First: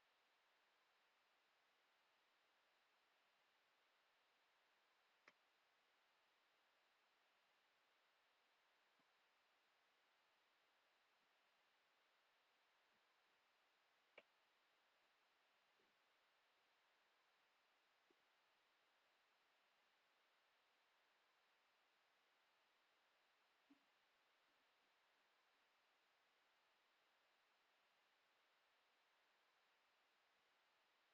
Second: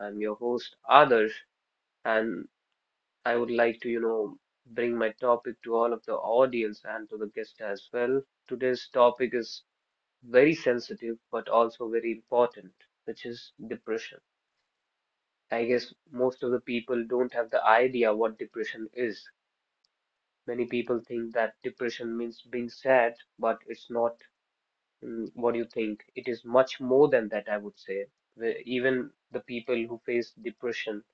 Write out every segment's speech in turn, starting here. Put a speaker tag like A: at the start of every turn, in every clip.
A: I'm your host Adarsh and I would like to, bring my topic to all of the audience and to the guest as well. Today's topic is very sensitive but also very important, which is depression. I guess most of the people don't have the idea what depression is. Many people think that depression means being sad, but it's not. What do you think? It is much more than that, I would say. Even the people who face depression,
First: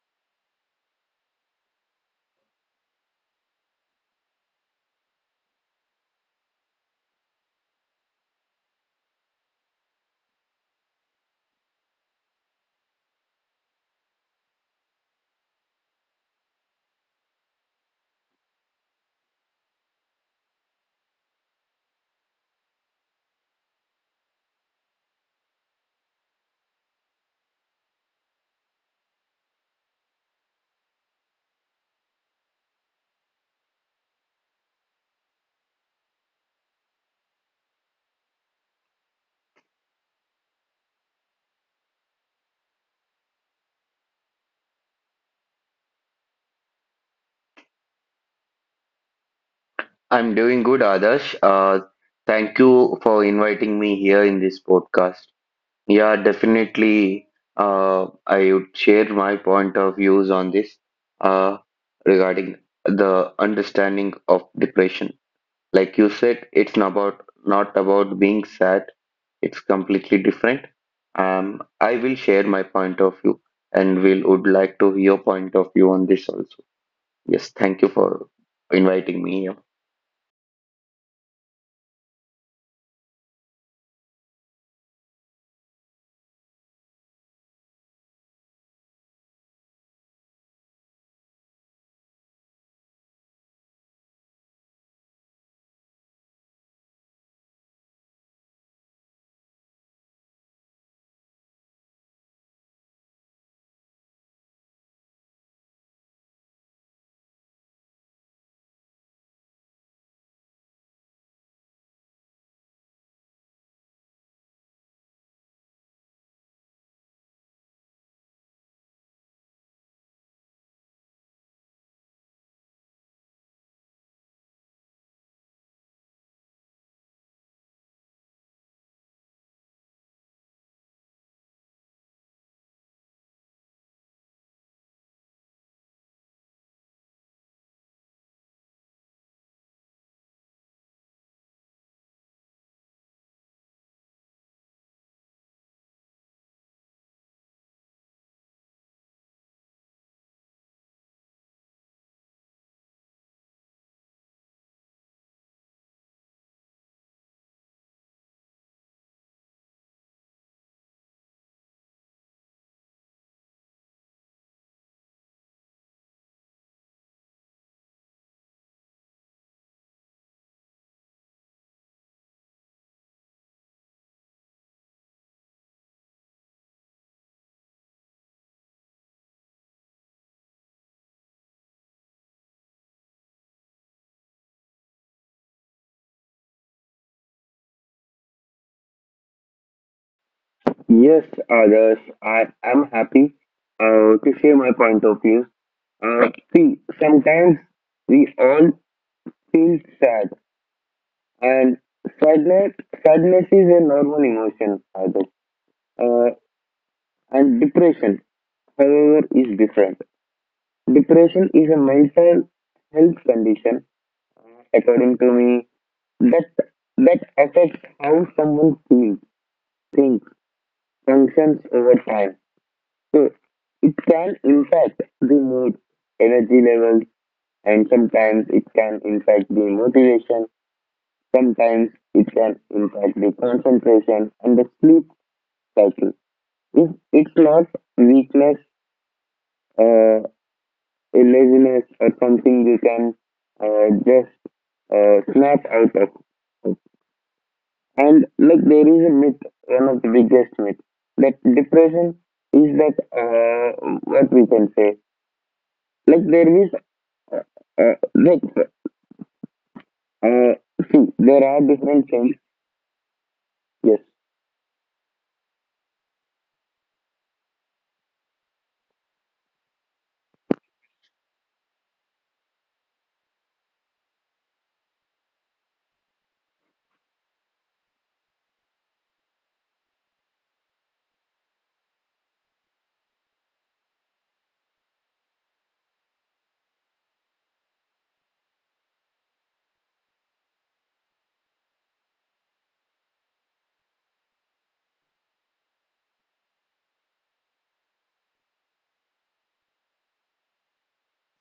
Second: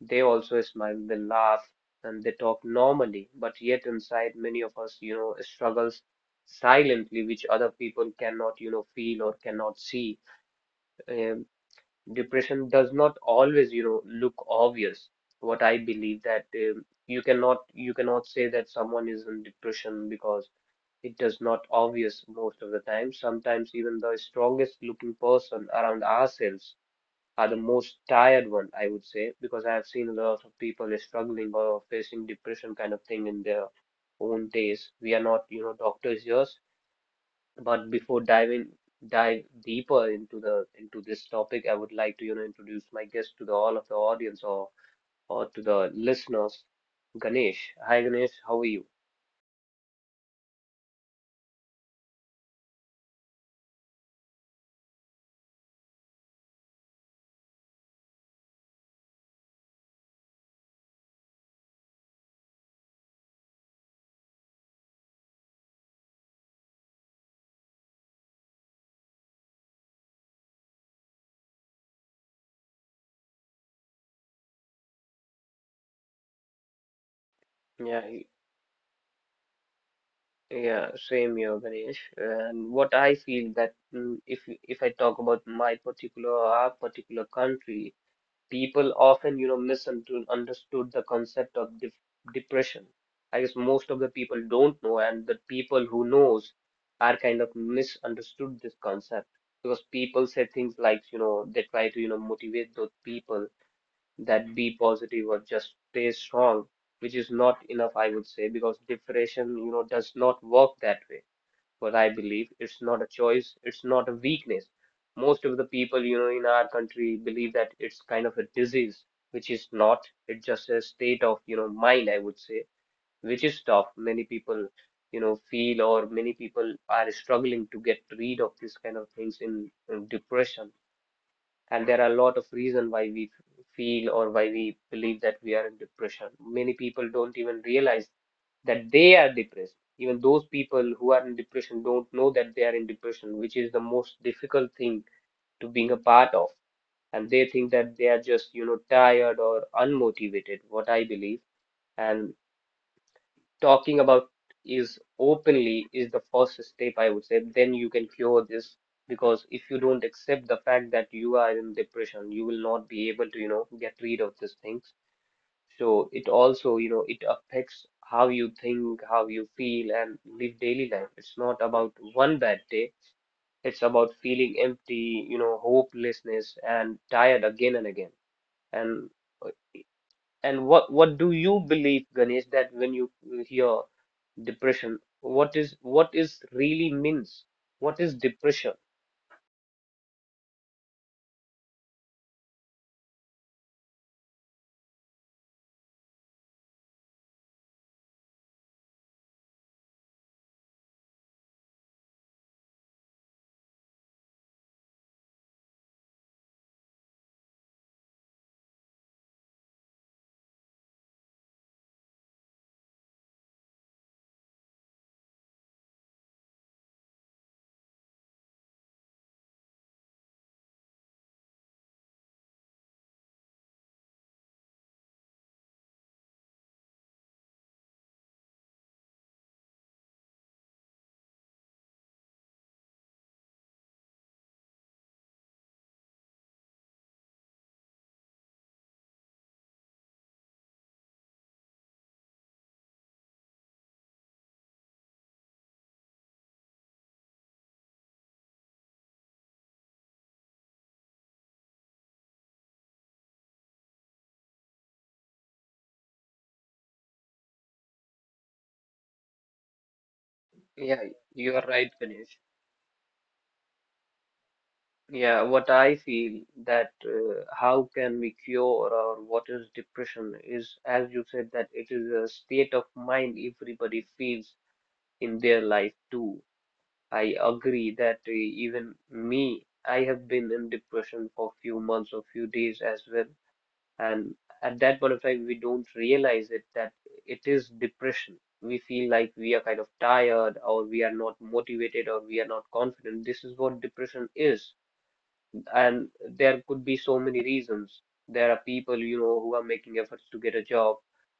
A: they also smile, they laugh, and they talk normally. But yet inside, many of us, struggles silently, which other people cannot, feel or cannot see. Um, Depression does not always, look obvious. What I believe that you cannot say that someone is in depression because it does not obvious most of the time. Sometimes even the strongest looking person around ourselves are the most tired one, I would say, because I have seen a lot of people is struggling or facing depression kind of thing in their own days. We are not, doctors here, but before diving dive deeper into this topic, I would like to, introduce my guest to the all of the audience or to the listeners, Ganesh. Hi Ganesh, how are you?
B: I'm doing good, Adarsh. Thank you for inviting me here in this podcast. Yeah, definitely. I would share my point of views on this uh, regarding the understanding of depression. Like you said, it's not about being sad. It's completely different. I will share my point of view, and will would like to hear your point of view on this also. Yes, thank you
A: Yeah,
B: for inviting me here.
A: yeah, same here, Ganesh. And what I feel that if I talk about my particular our particular country, people often, misunderstood the concept of def depression. I guess most of the people don't know, and the people who knows are kind of misunderstood this concept because people say things like, they try to, motivate those people that be positive or just stay strong, which is not enough, I would say, because depression, does not work that way. But I believe it's not a choice, it's not a weakness. Most of the people, in our country believe that it's kind of a disease, which is not. It's just a state of, mind, I would say, which is tough. Many people, feel or many people are struggling to get rid of this kind of things in depression, and there are a lot of reasons why we feel or why we believe that we are in depression. Many people don't even realize that they are depressed. Even those people who are in depression don't know that they are in depression, which is the most difficult thing to being a part of, and they think that they are just, you know, tired or unmotivated. What I believe and talking about is openly is the first step, I would say. Then you can cure this, because if you don't accept the fact that you are in depression, you will not be able to, get rid of these things. So it also, you know, it affects how you think, how you feel, and live daily life. It's not about one bad day. It's about feeling empty, you know, hopelessness and tired again and again. And and what do you believe, Ganesh, that when you hear depression, what is really means, what is depression?
B: Yes, others. I am happy to share my point of view. Uh, see, sometimes we all feel sad, and sadness, sadness is a normal emotion, Other. Uh, and depression, however, is different. Depression is a mental health condition, according to me, that that affects how someone feels, thinks, functions over time. So it can impact the mood, energy levels, and sometimes it can impact the motivation. Sometimes it can impact the concentration and the sleep cycle. If it's not weakness, uh, laziness, or something you can just snap out of. And like there is a myth, one of the biggest myth that depression is that what we can say. Like there is Uh, like, uh,
A: Yeah,
B: see, there
A: you
B: are
A: are right,
B: different
A: Ganesh.
B: things. Yes.
A: Yeah, what I feel that how can we cure, or what is depression is, as you said, that it is a state of mind, everybody feels in their life too. I agree that even me, I have been in depression for few months or few days as well. And at that point of time, we don't realize it that it is depression. We feel like we are kind of tired, or we are not motivated, or we are not confident. This is what depression is. And there could be so many reasons. There are people, who are making efforts to get a job,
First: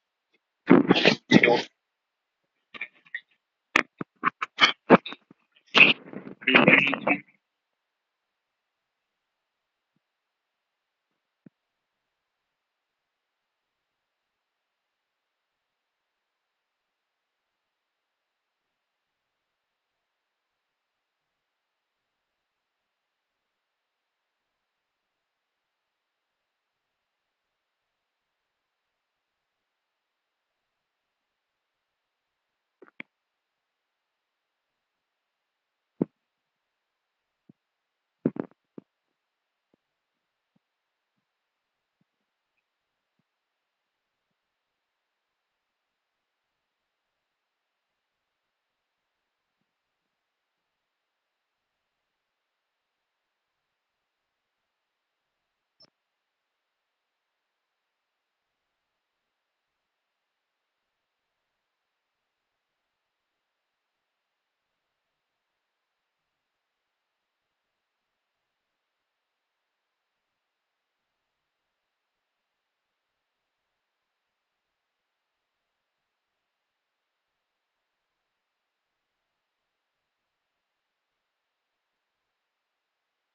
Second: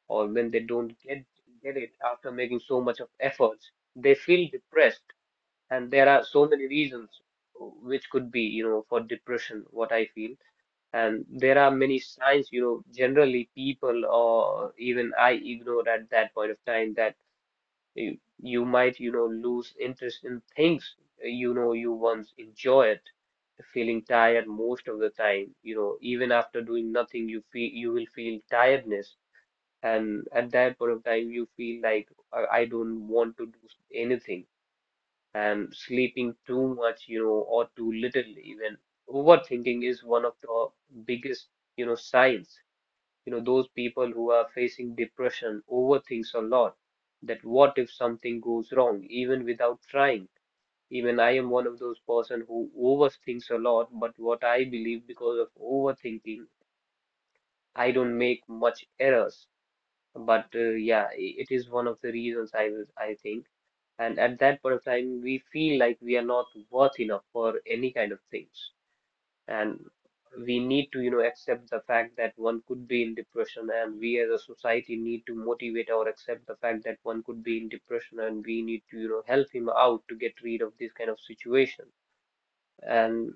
A: or when they don't get it after making so much of efforts, they feel depressed. And there are so many reasons which could be, for depression, what I feel. And there are many signs, you know, generally people or even I ignore at that point of time that you might, you know, lose interest in things, you know, you once enjoyed, feeling tired most of the time, you know, even after doing nothing, you will feel tiredness. And at that point of time, you feel like I don't want to do anything, and sleeping too much, you know, or too little even. Overthinking is one of the biggest, you know, signs. You know, those people who are facing depression overthinks a lot. That what if something goes wrong, even without trying. Even I am one of those person who overthinks a lot, but what I believe, because of overthinking, I don't make much errors. But yeah, it is one of the reasons I was, I think. And at that point of time, we feel like we are not worth enough for any kind of things. And we need to, you know, accept the fact that one could be in depression, and we as a society need to motivate or accept the fact that one could be in depression, and we need to, you know, help him out to get rid of this kind of situation. And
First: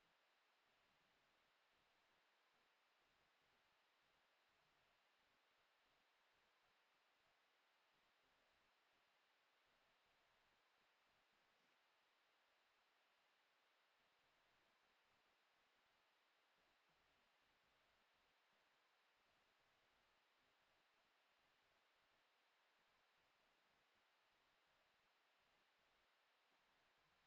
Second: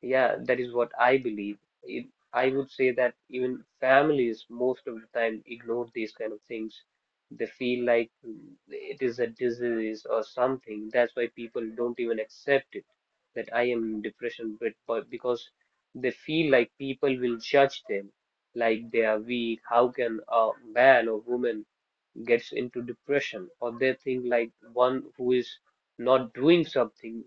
A: yeah, that is what I believe. It, I would say that even families most of the time ignore these kind of things. They feel like it is a disease or something. That's why people don't even accept it that I am in depression, but because they feel like people will judge them, like they are weak. How can a man or woman gets into depression, or they think like one who is not doing something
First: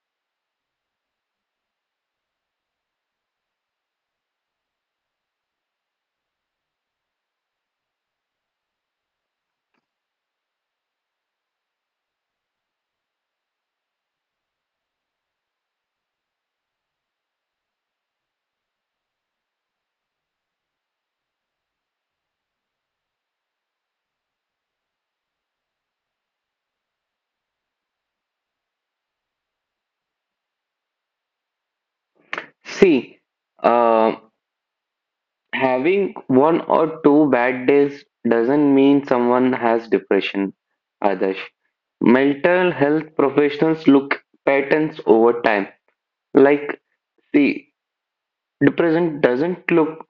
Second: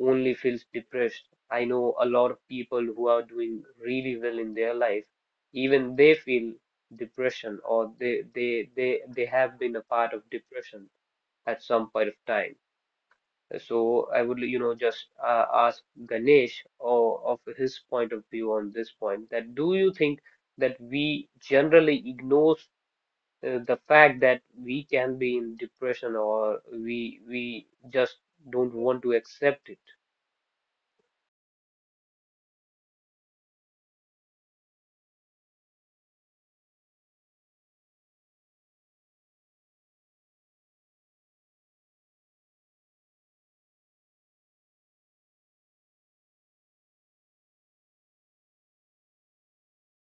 A: only feels depressed. I know a lot of people who are doing really well in their life, even they feel depression, or they have been a part of depression at some point of time. So I would, you know, just ask Ganesh or of his point of view on this point, that do you think that we generally ignore the fact that we can be in depression, or we just don't want to accept it.
B: See, uh, having one or two bad days doesn't mean someone has depression, Adarsh. Mental health professionals look patterns over time. Like, see, depression doesn't look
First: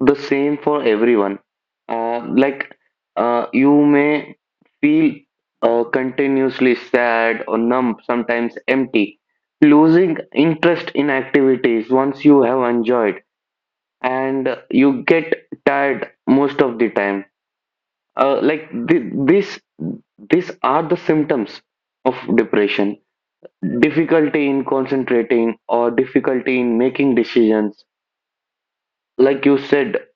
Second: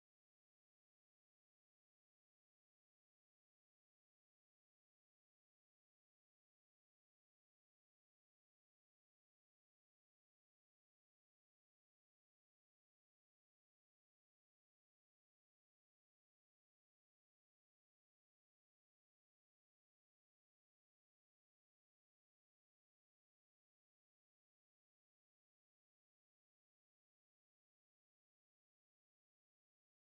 B: the same for everyone. Uh, like you may feel continuously sad or numb, sometimes empty, losing interest in activities once you have enjoyed, and you get tired most of the time. Uh, like th- this, these are the symptoms of depression. Difficulty in concentrating or difficulty in making decisions. Like you said,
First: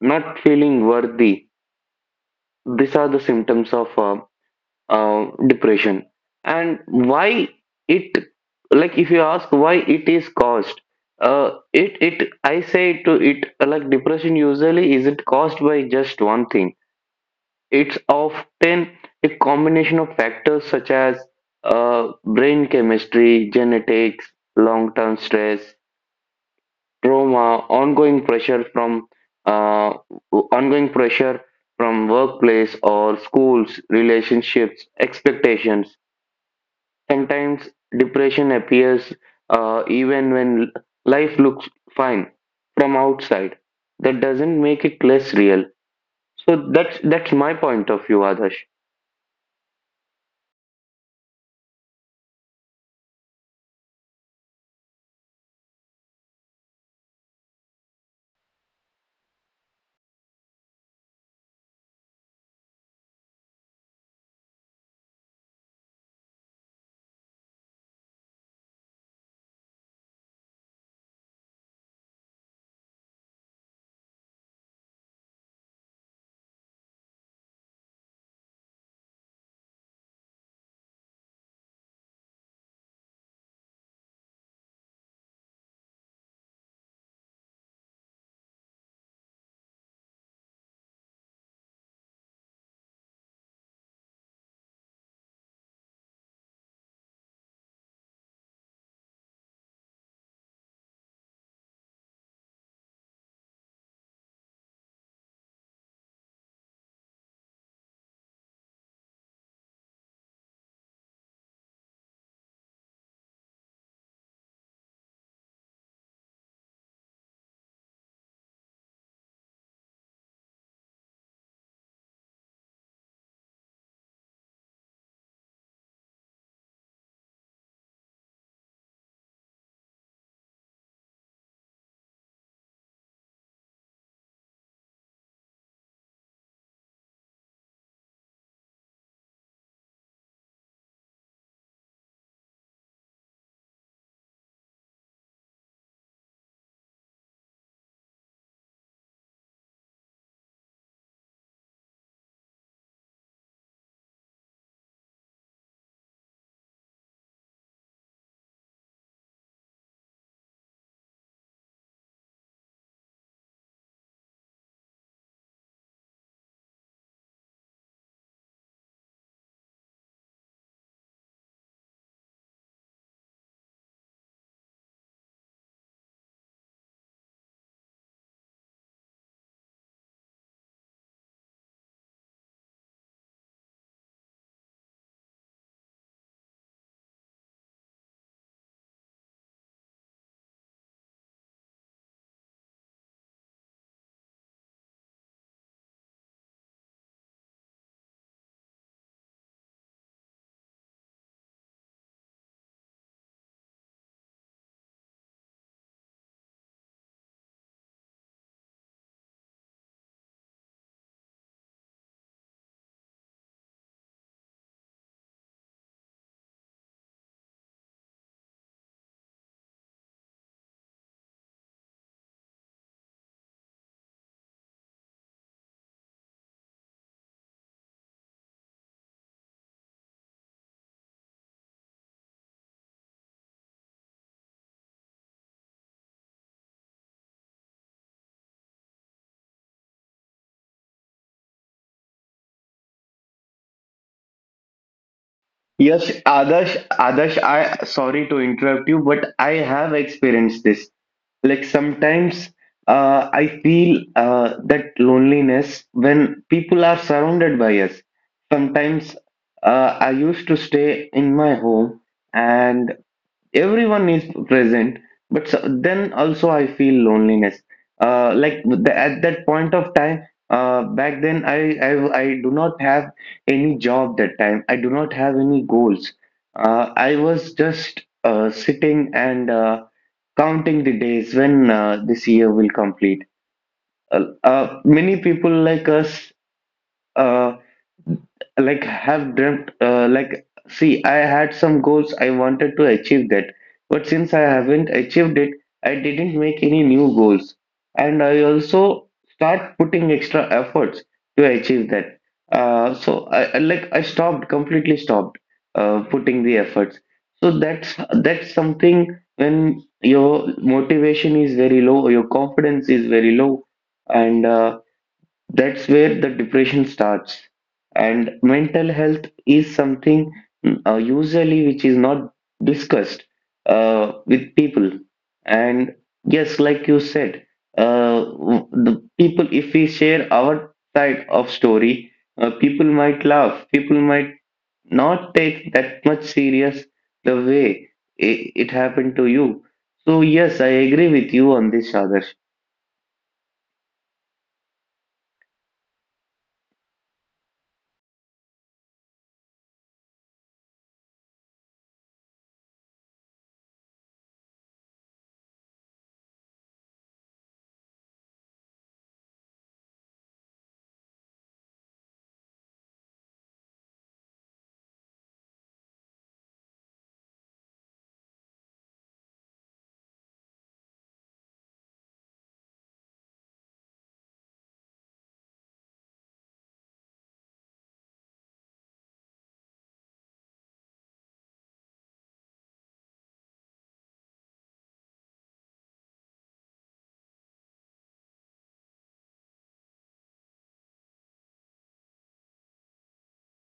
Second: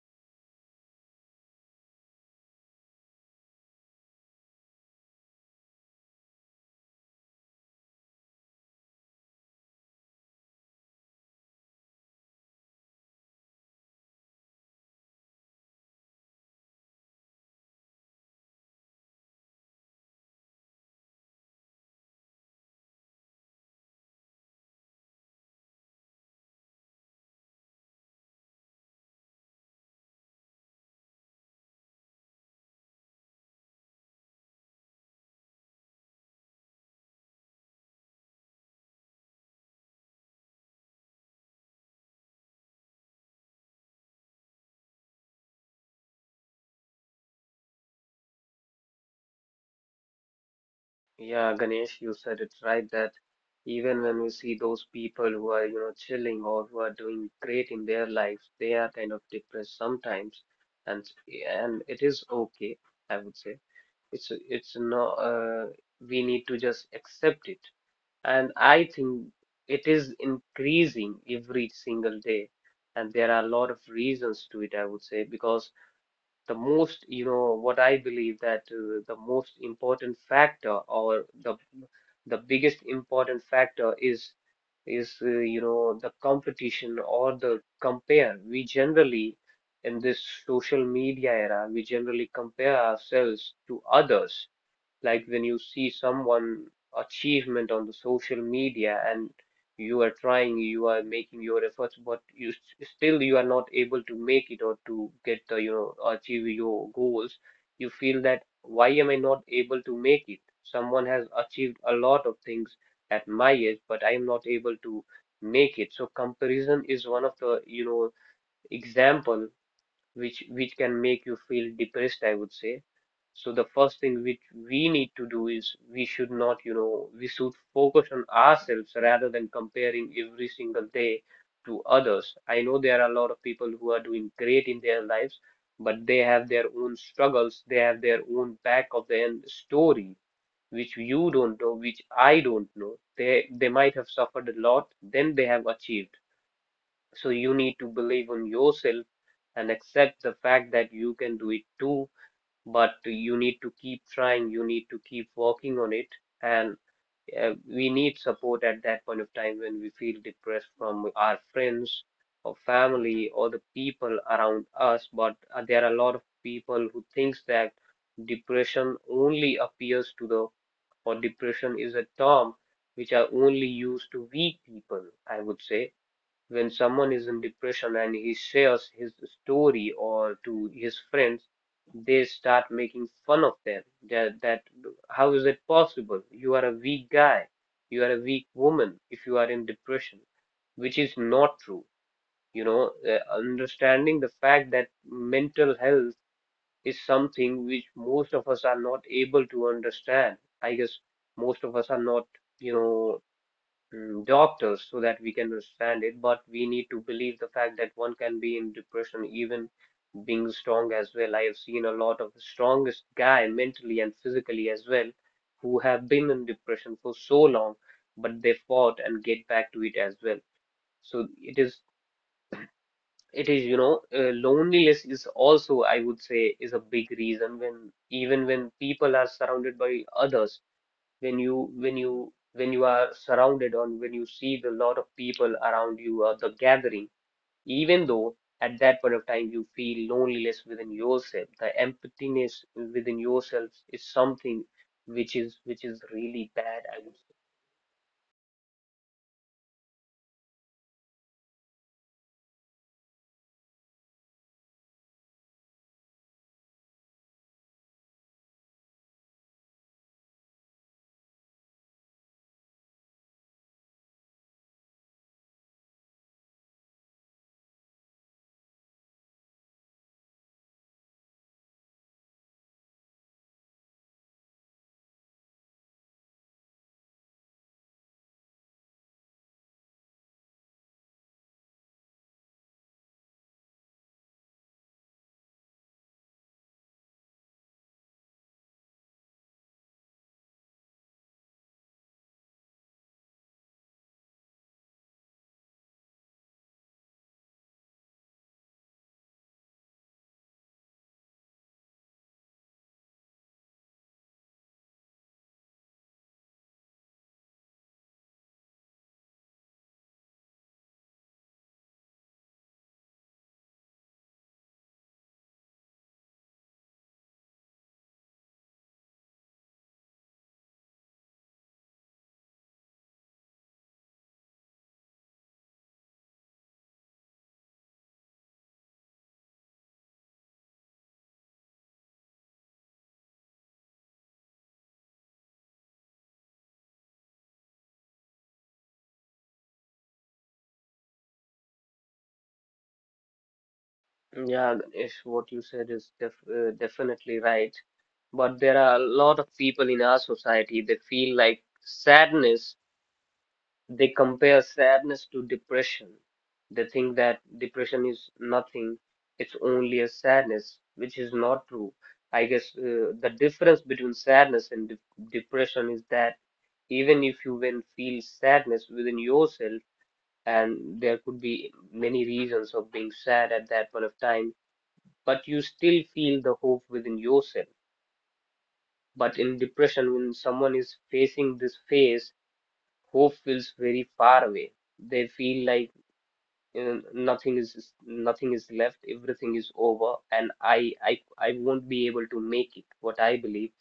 B: not feeling worthy, these are the symptoms of depression. And why it, like if you ask why it is caused, it it I say to it, like depression usually isn't caused by just one thing. It's often a combination of factors such as brain chemistry, genetics, long term stress, trauma, uh, ongoing pressure from workplace or schools, relationships, expectations. Sometimes depression appears even when life looks fine from outside. That doesn't make it less real. So that's my point of view, Adarsh.
A: Yeah, Ganesh, you said it right, that even when we see those people who are, you know, chilling or who are doing great in their lives, they are kind of depressed sometimes, and and it is okay, I would say. It's no, we need to just accept it. And I think it is increasing every single day. And there are a lot of reasons to it, I would say, because the most, you know, what I believe that the most important factor or the biggest important factor is you know, the competition or the compare. We generally, in this social media era, we generally compare ourselves to others, like when you see someone achievement on the social media, and you are trying, you are making your efforts, but you still you are not able to make it, or to get the, you know, achieve your goals, you feel that why am I not able to make it? Someone has achieved a lot of things at my age, but I am not able to make it. So comparison is one of the, you know, example which can make you feel depressed, I would say. So the first thing which we need to do is we should not, you know, we should focus on ourselves rather than comparing every single day to others. I know there are a lot of people who are doing great in their lives, but they have their own struggles, they have their own back of the end story, which you don't know, which I don't know. They might have suffered a lot, then they have achieved. So you need to believe in yourself and accept the fact that you can do it too, but you need to keep trying, you need to keep working on it. And we need support at that point of time when we feel depressed from our friends or family or the people around us. But there are a lot of people who thinks that depression only appears to the, or depression is a term which are only used to weak people, I would say. When someone is in depression and he shares his story or to his friends, they start making fun of them. That, that how is it possible? You are a weak guy. You are a weak woman if you are in depression, which is not true. You know, understanding the fact that mental health is something which most of us are not able to understand. I guess most of us are not, you know, doctors so that we can understand it, but we need to believe the fact that one can be in depression even being strong as well. I have seen a lot of the strongest guy mentally and physically as well who have been in depression for so long, but they fought and get back to it as well. So it is you know Loneliness is also, I would say, is a big reason when even when people are surrounded by others, when you are surrounded on, when you see the lot of people around you or the gathering, even though at that point of time you feel loneliness within yourself, the emptiness within yourself is something which is
B: Yes,
A: really
B: Adarsh,
A: bad, I would
B: Adarsh, I sorry to interrupt you, but I have experienced this. Like sometimes I feel that loneliness when people are surrounded by us. Sometimes I used to stay in my home, and everyone is present, but then also I feel loneliness. At that point of time, back then, I do not have any job. That time I do not have any goals. I was just sitting and counting the days when this year will complete. Many people like us, uh, like have dreamt. See, I had some goals I wanted to achieve that, but since I haven't achieved it, I didn't make any new goals. And I also start putting extra efforts to achieve that. I stopped, completely stopped putting the efforts. So that's something. When your motivation is very low, your confidence is very low, and that's where the depression starts. And mental health is something usually which is not discussed with people. And yes, like you said, the people, if we share our side of story, people might laugh. People might not take that much serious the way it happened to you. So yes, I agree with you on this, Adarsh.
A: say. Yeah, Ganesh, what you said is definitely right, but there are a lot of people in our society they feel like sadness. They compare sadness to depression. They think that depression is nothing, it's only a sadness, which is not true. I guess the difference between sadness and de depression is that even if you when feel sadness within yourself, and there could be many reasons of being sad at that point of time, but you still feel the hope within yourself. But in depression, when someone is facing this phase, hope feels very far away. They feel like uh, nothing is nothing is left, everything is over, and I won't be able to make it, what I believe.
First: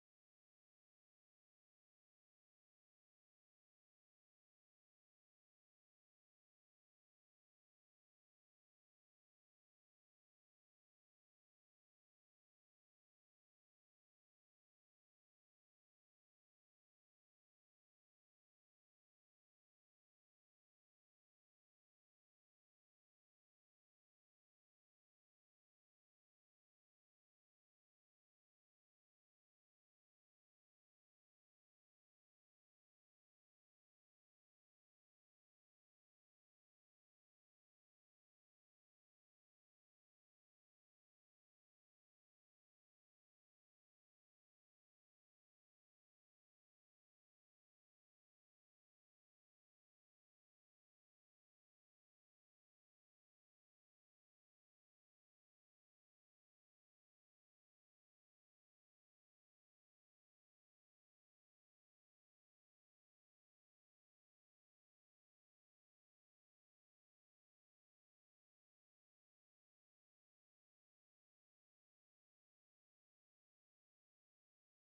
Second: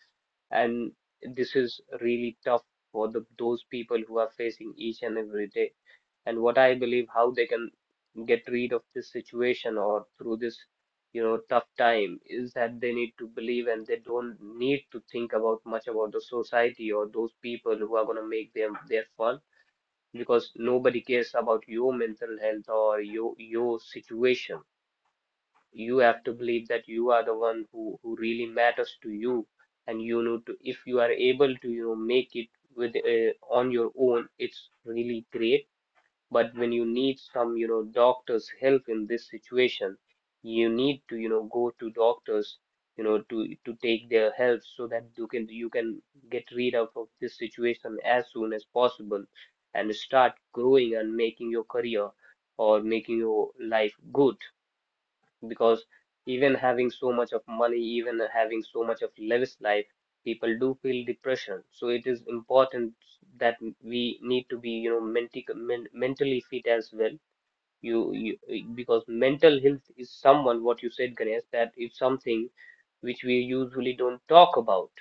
A: And this is really tough for those people who are facing each and every day. And what I believe how they can get rid of this situation or through this, you know, tough time is that they need to believe and they don't need to think about much about the society or those people who are going to make them their fun, because nobody cares about your mental health or your situation. You have to believe that you are the one who really matters to you, and you know, to if you are able to, you know, make it with on your own, it's really great. But when you need some, you know, doctor's help in this situation, you need to, you know, go to doctors, you know, to take their help so that you can get rid of this situation as soon as possible and start growing and making your career or making your life good. Because even having so much of money, even having so much of lavish life, people do feel depression. So it is important that we need to be, you know, menti men mentally fit as well. You, you, because mental health is someone, what you said, Ganesh, that is something which we usually don't talk about.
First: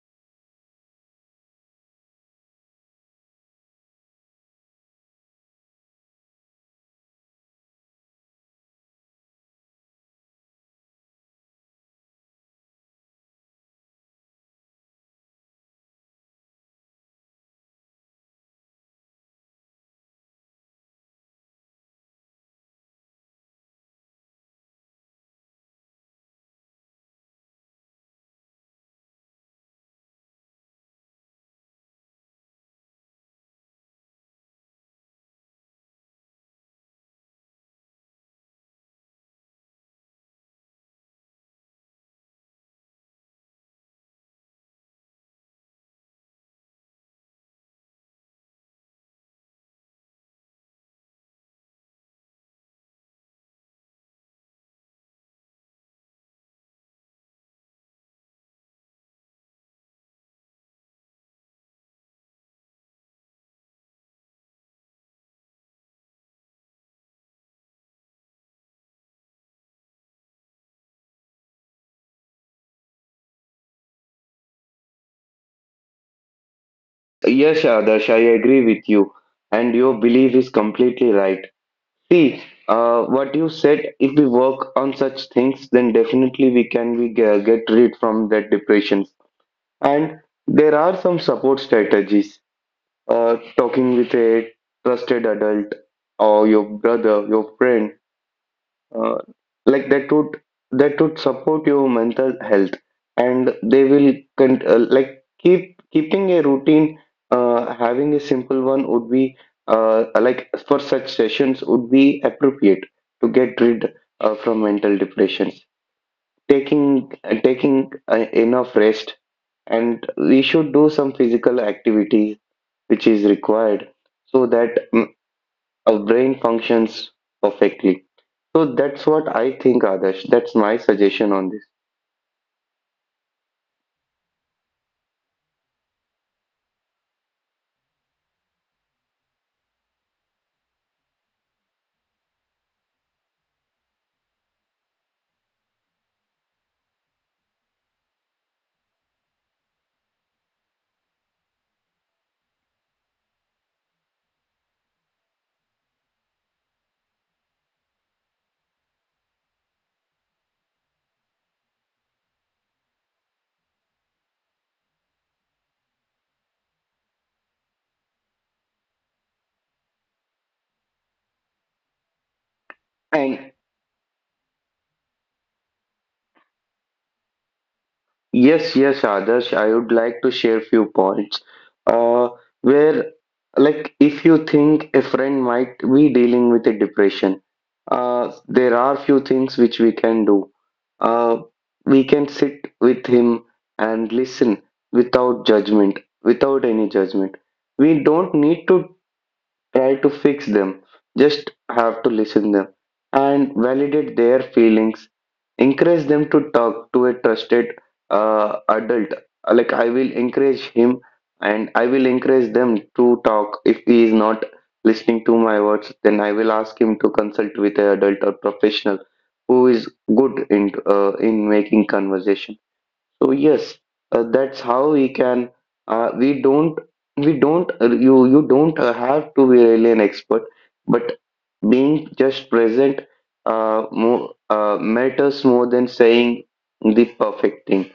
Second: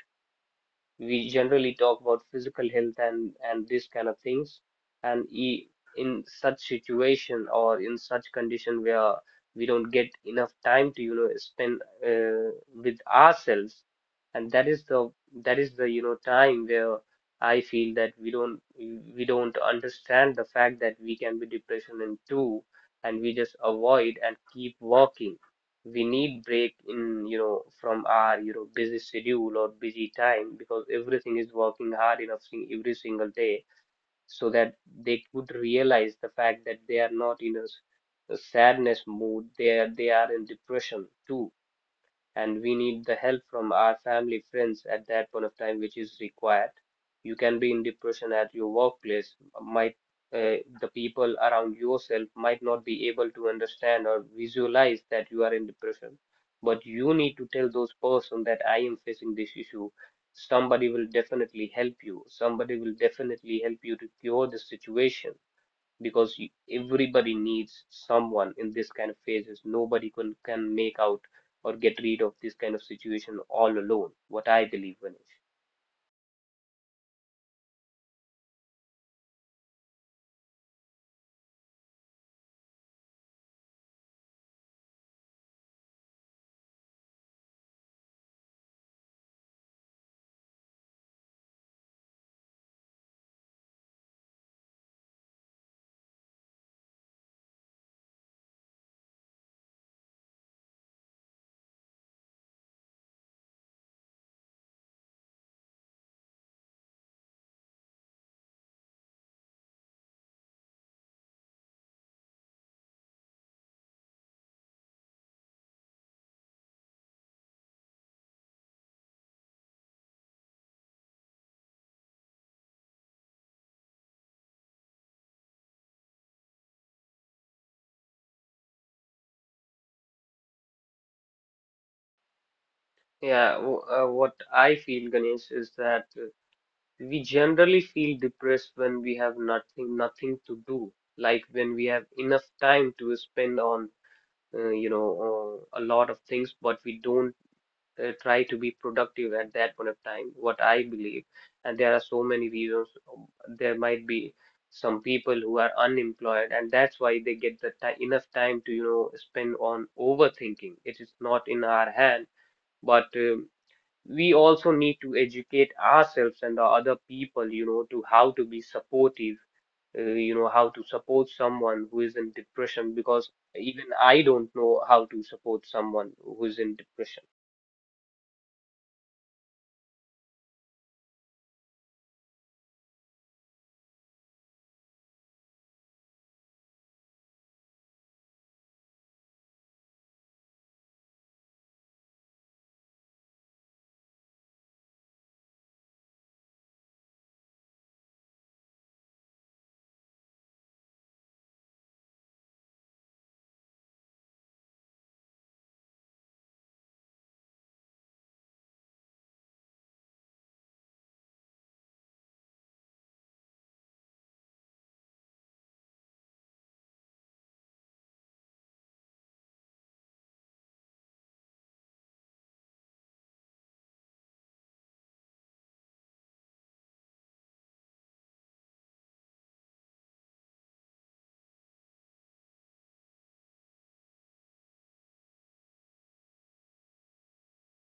A: We generally talk about physical health and these kind of things. And e In such situation or in such condition where we don't get enough time to, you know, spend with ourselves, and that is the you know, time where I feel that we don't understand the fact that we can be depression in two, and we just avoid and keep working. We need break in, you know, from our, you know, busy schedule or busy time, because everything is working hard enough every single day, so that they could realize the fact that they are not in a a sadness mood, they are in depression too. And we need the help from our family, friends at that point of time, which is required. You can be in depression at your workplace. Might the people around yourself might not be able to understand or visualize that you are in depression, but you need to tell those person that I am facing this issue. Somebody will definitely help you. Somebody will definitely help you to cure the situation, because you, everybody needs someone in this kind of phases. Nobody can make out or get rid of this kind of situation all alone. What I believe, Ganesh.
B: Yes, Adarsh, I agree with you, and your belief is completely right. See, what you said, if we work on such things, then definitely we can get rid from that depression. And there are some support strategies. Talking with a trusted adult or your brother, your friend, uh, like that would, that would support your mental health. And they will keep keeping a routine, having a simple one would be for such sessions, would be appropriate to get rid from mental depressions. Taking enough rest, and we should do some physical activities, which is required, so that our brain functions perfectly. So that's what I think, Adarsh. That's my suggestion on this.
A: Yeah, what I feel, Ganesh, is that we generally feel depressed when we have nothing to do, like when we have enough time to spend on a lot of things, but we don't try to be productive at that point of time, what I believe. And there are so many reasons. um, There might be some people who are unemployed, and that's why they get the ti enough time to, you know, spend on overthinking. It is not in our hand, but we also need to educate ourselves and the other people, you know, to how to be supportive. You know how to support someone who is in depression, because
B: And
A: even I don't know how to support someone who is in depression.
B: yes, yes, Adarsh, I would like to share few points uh, where, like, if you think a friend might be dealing with a depression, there are few things which we can do. Uh, we can sit with him and listen without judgment, without any judgment. We don't need to try to fix them, just have to listen them and validate their feelings. Encourage them to talk to a trusted adult. Like I will encourage him, and I will encourage them to talk. If he is not listening to my words, then I will ask him to consult with an adult or professional who is good in making conversation. So yes, that's how we can. We don't. We don't. You don't have to be really an expert, but being just present more, matters more than saying the perfect thing.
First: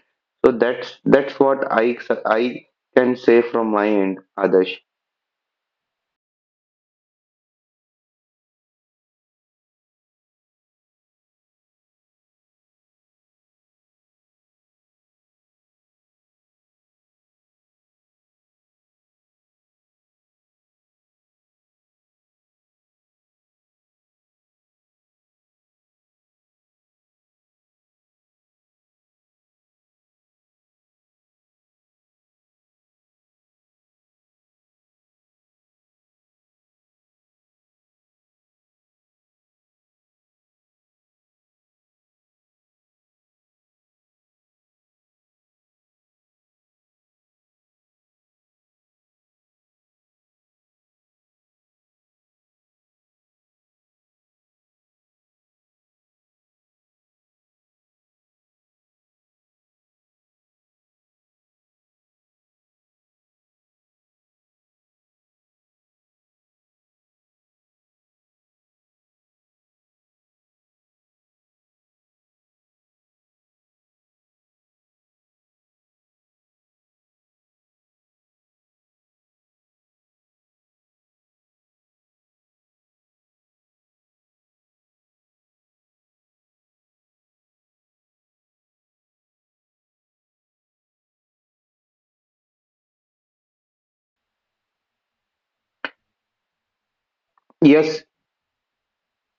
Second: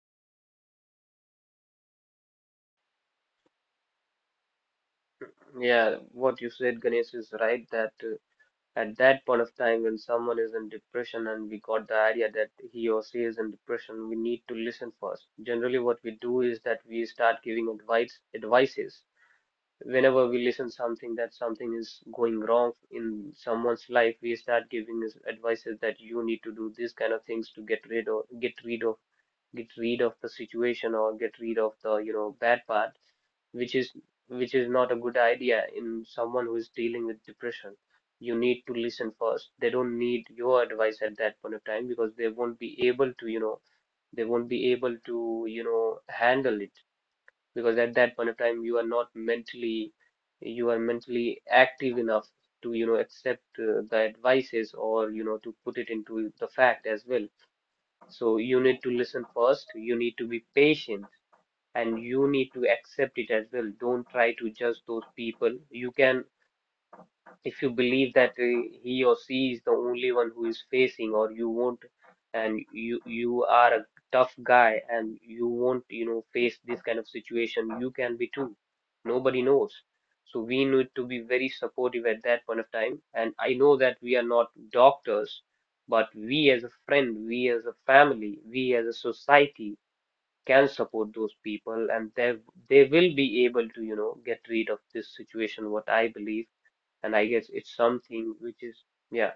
B: So that's what I can say from my end, Adarsh.
A: Yeah, what you said, Ganesh, is right that at that point of time when someone is in depression and we got the idea that he or she is in depression, we need to listen first. Generally, what we do is that we start giving advices. Whenever we listen something that something is going wrong in someone's life, we start giving is advices that you need to do these kind of things to get rid of the situation or get rid of the, you know, bad part which is not a good idea in someone who is dealing with depression. You need to listen first. They don't need your advice at that point of time, because they won't be able to, you know, they won't be able to, you know, handle it. Because at that point of time you are not mentally, you are mentally active enough to, you know, accept the advices, or, you know, to put it into the fact as well. So you need to listen first. You need to be patient and you need to accept it as well. Don't try to judge those people. You can, if you believe that he or she is the only one who is facing, or you won't, and you are a tough guy and you won't, you know, face this kind of situation, you can be too. Nobody knows. So we need to be very supportive at that point of time. And I know that we are not doctors, but we as a friend, we as a family, we as a society can support those people, and they will be able to, you know, get rid of this situation, what I believe. And I guess it's
B: Yes,
A: something which is yeah.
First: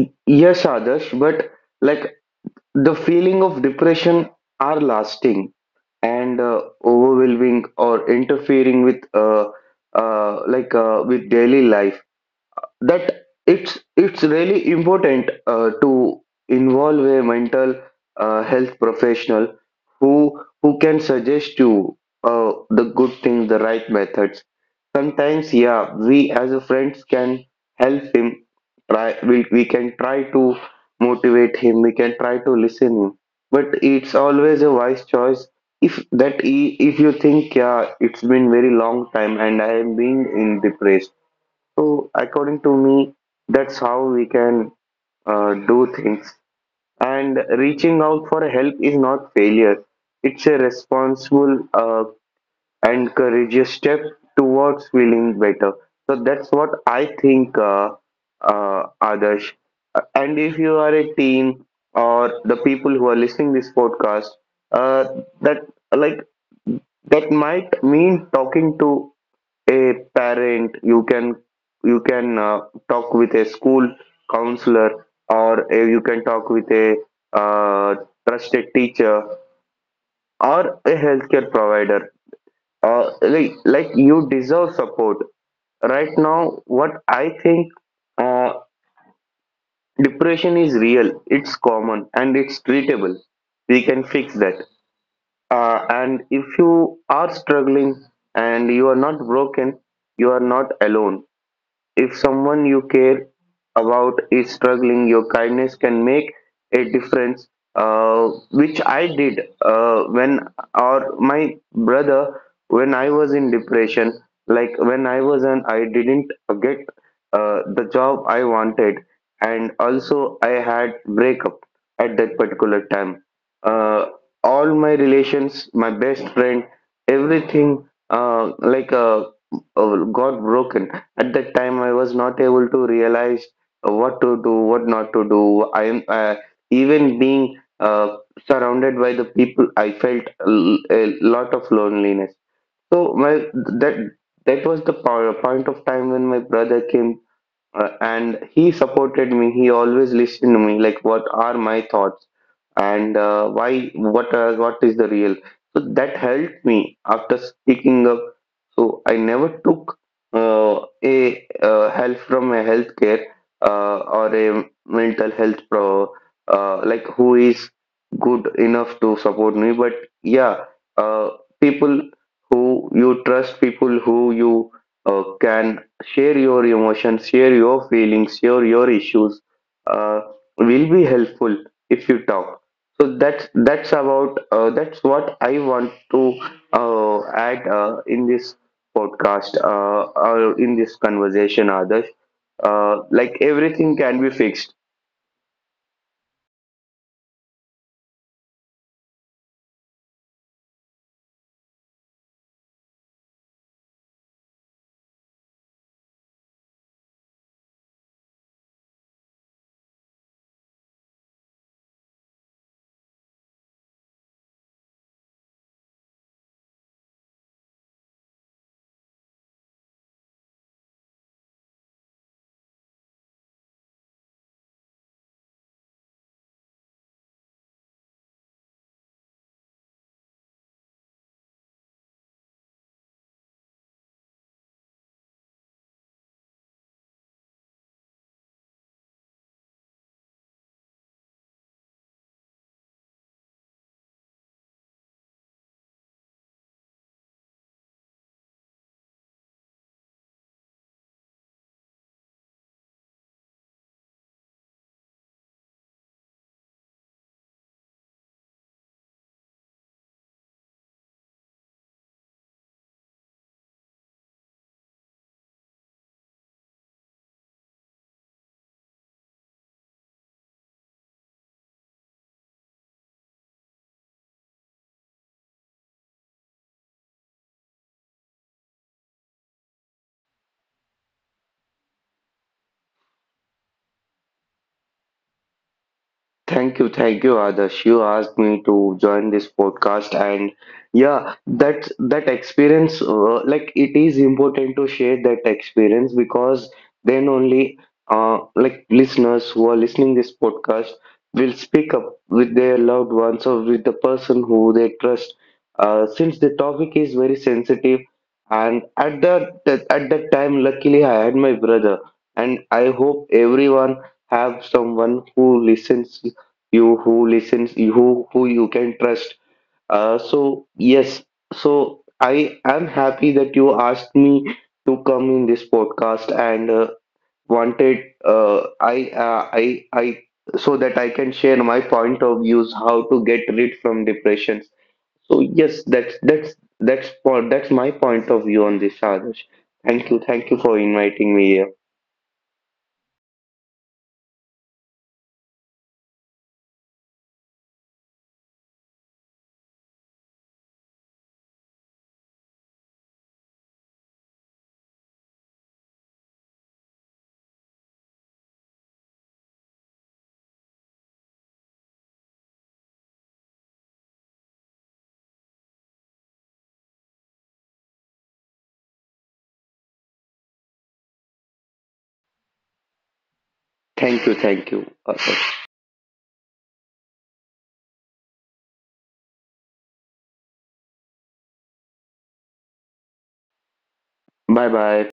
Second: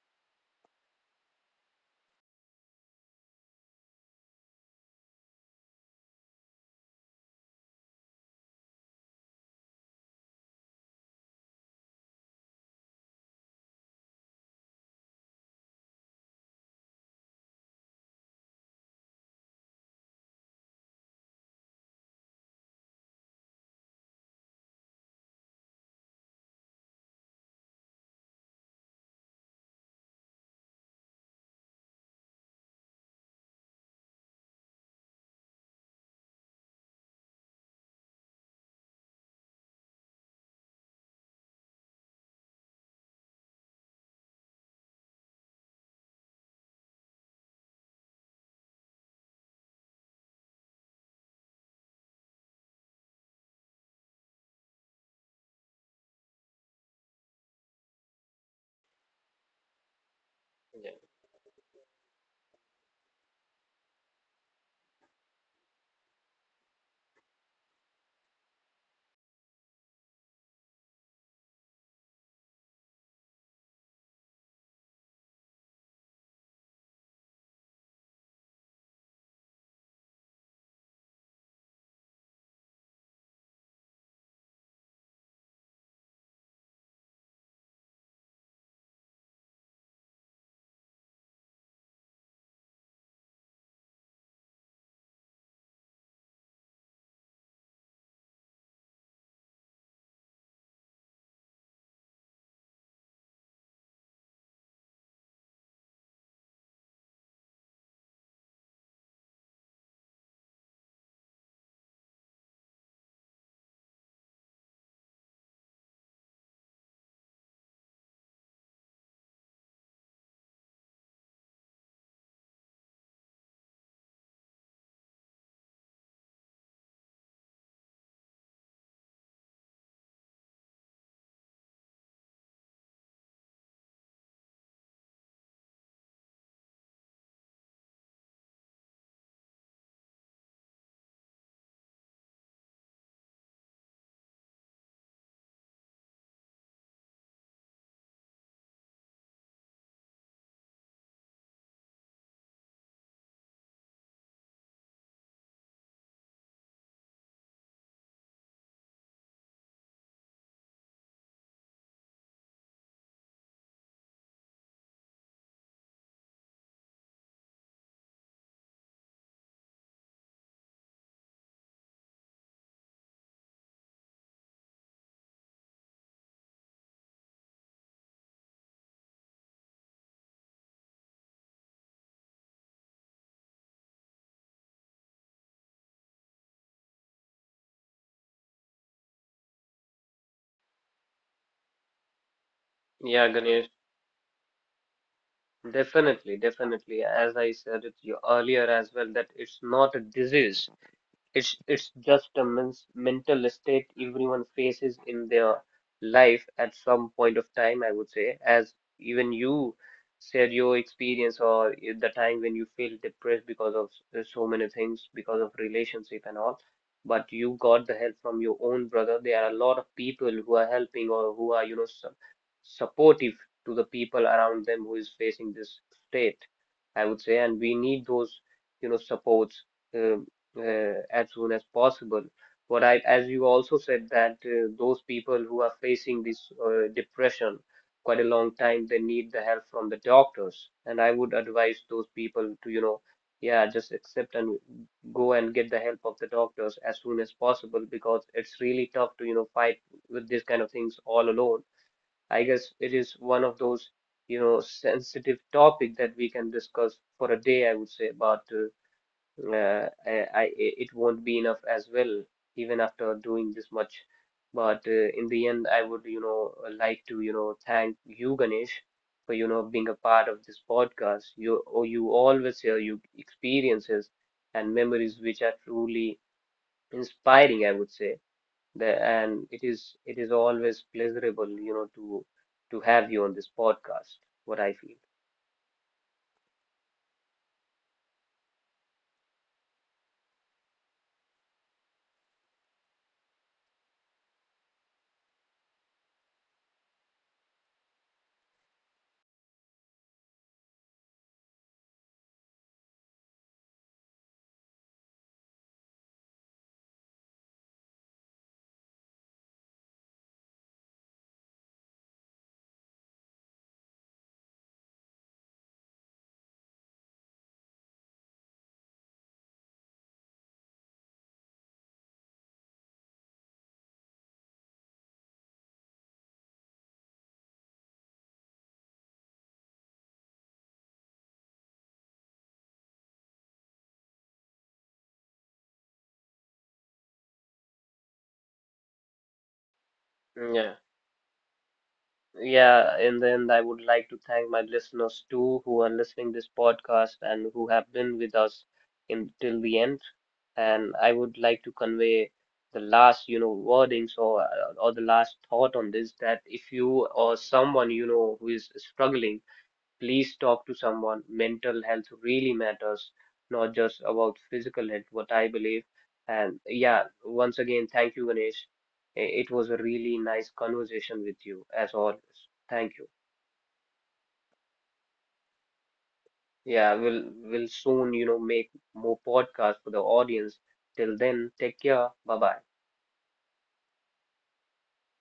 B: yes, Adarsh. But like the feeling of depression are lasting and overwhelming, or interfering with with daily life, that it's really important to involve a mental health professional who can suggest you the good things, the right methods. Sometimes, yeah, we as a friends can help him, try. We can try to motivate him, we can try to listen him. But it's always a wise choice if if you think, yeah, it's been very long time and I am being in depressed. So, according to me, that's how we can do things. And reaching out for help is not failure, it's a responsible, encourage a step towards feeling better. So that's what I think, Adarsh. And if you
A: Yeah.
B: are a teen or the people who are listening this podcast, uh, that like that might mean talking to a parent. You can talk with a school counselor, or you can talk with a uh, trusted teacher or a healthcare provider. Like you deserve support right now, what I think. uh, Depression is real, it's common, and it's treatable. We can fix that. And if you are struggling, and you are not broken, you are not alone. If someone you care about is struggling, your kindness can make a difference, which I did or my brother, when I was in depression. Like when I was an, I didn't get the job I wanted, and also I had breakup at that particular time. Uh, all my relations, my best friend, everything got broken. At that time, I was not able to realize what to do, what not to do. I am Even being uh, surrounded by the people, I felt a lot of loneliness. So my that that was the point of time when my brother came, and he supported me. He always listened to me, like what are my thoughts, and why what is the real. So that helped me after speaking up. So I never took uh, a help from a healthcare or a mental health pro like who is good enough to support me. But yeah, uh, people who you trust, people who you can share your emotions, share your feelings, share your issues Uh, will be helpful if you talk. So that's about that's what I want to add in this podcast, or in this conversation, Adarsh.
A: Yeah, Ganesh,
B: Everything can be fixed.
A: definitely as I said it you earlier as well that it's not a disease. It's just a mens mental state everyone faces in their life at some point of time, I would say, as even you said your experience, or the time when you feel depressed because of so many things, because of relationship and all. But you got the help from your own brother. There are a lot of people who are helping or who are, you know, su supportive to the people around them who is facing this state, I would say. And we need those, you know, supports Uh, as soon as possible. But I, as you also said that those people who are facing this depression quite a long time, they need the help from the doctors. And I would advise those people to, you know, yeah, just accept and go and get the help of the doctors as soon as possible, because it's really tough to, you know, fight with these kind of things all alone. I guess it is one of those, you know, sensitive topic that we can discuss for a day, I would say, about. I It won't be enough as well even after doing this much. But in the end, I would, you know, like to, you know, thank you, Ganesh, for, you know, being a part of this podcast. You, oh, you always share your experiences and memories which are truly inspiring, I would say. And it is always pleasurable, you know, to have you on this podcast, what I feel.
B: Thank you, Adarsh. You asked me to join this podcast, and yeah, that, that experience, like it is important to share that experience, because then only, like listeners who are listening this podcast will speak up with their loved ones or with the person who they trust. Since the topic is very sensitive, and at at that time, luckily I had my brother, and I hope everyone have someone who listens you, who listens you, who you can trust. So yes, so I am happy that you asked me to come in this podcast, and wanted I so that I can share my point of views how to get rid from depressions. So yes, that's my point of view on this, Adarsh. Thank you, thank you
A: Yeah.
B: for inviting me here.
A: Yeah, and then I would like to thank my listeners too who are listening this podcast and who have been with us in till the end. And I would like to convey the last, you know, wordings or the last thought on this, that if you or someone you know who is struggling, please talk to someone. Mental health really matters, not just about physical health, what I believe. And yeah, once again, thank you, Ganesh. I- It was a really nice conversation with you, as always. Thank you.
B: Thank you, thank you.
A: Yeah, we'll soon, you know, make more podcasts for the audience. Till then, take care. Bye bye.
B: Bye bye.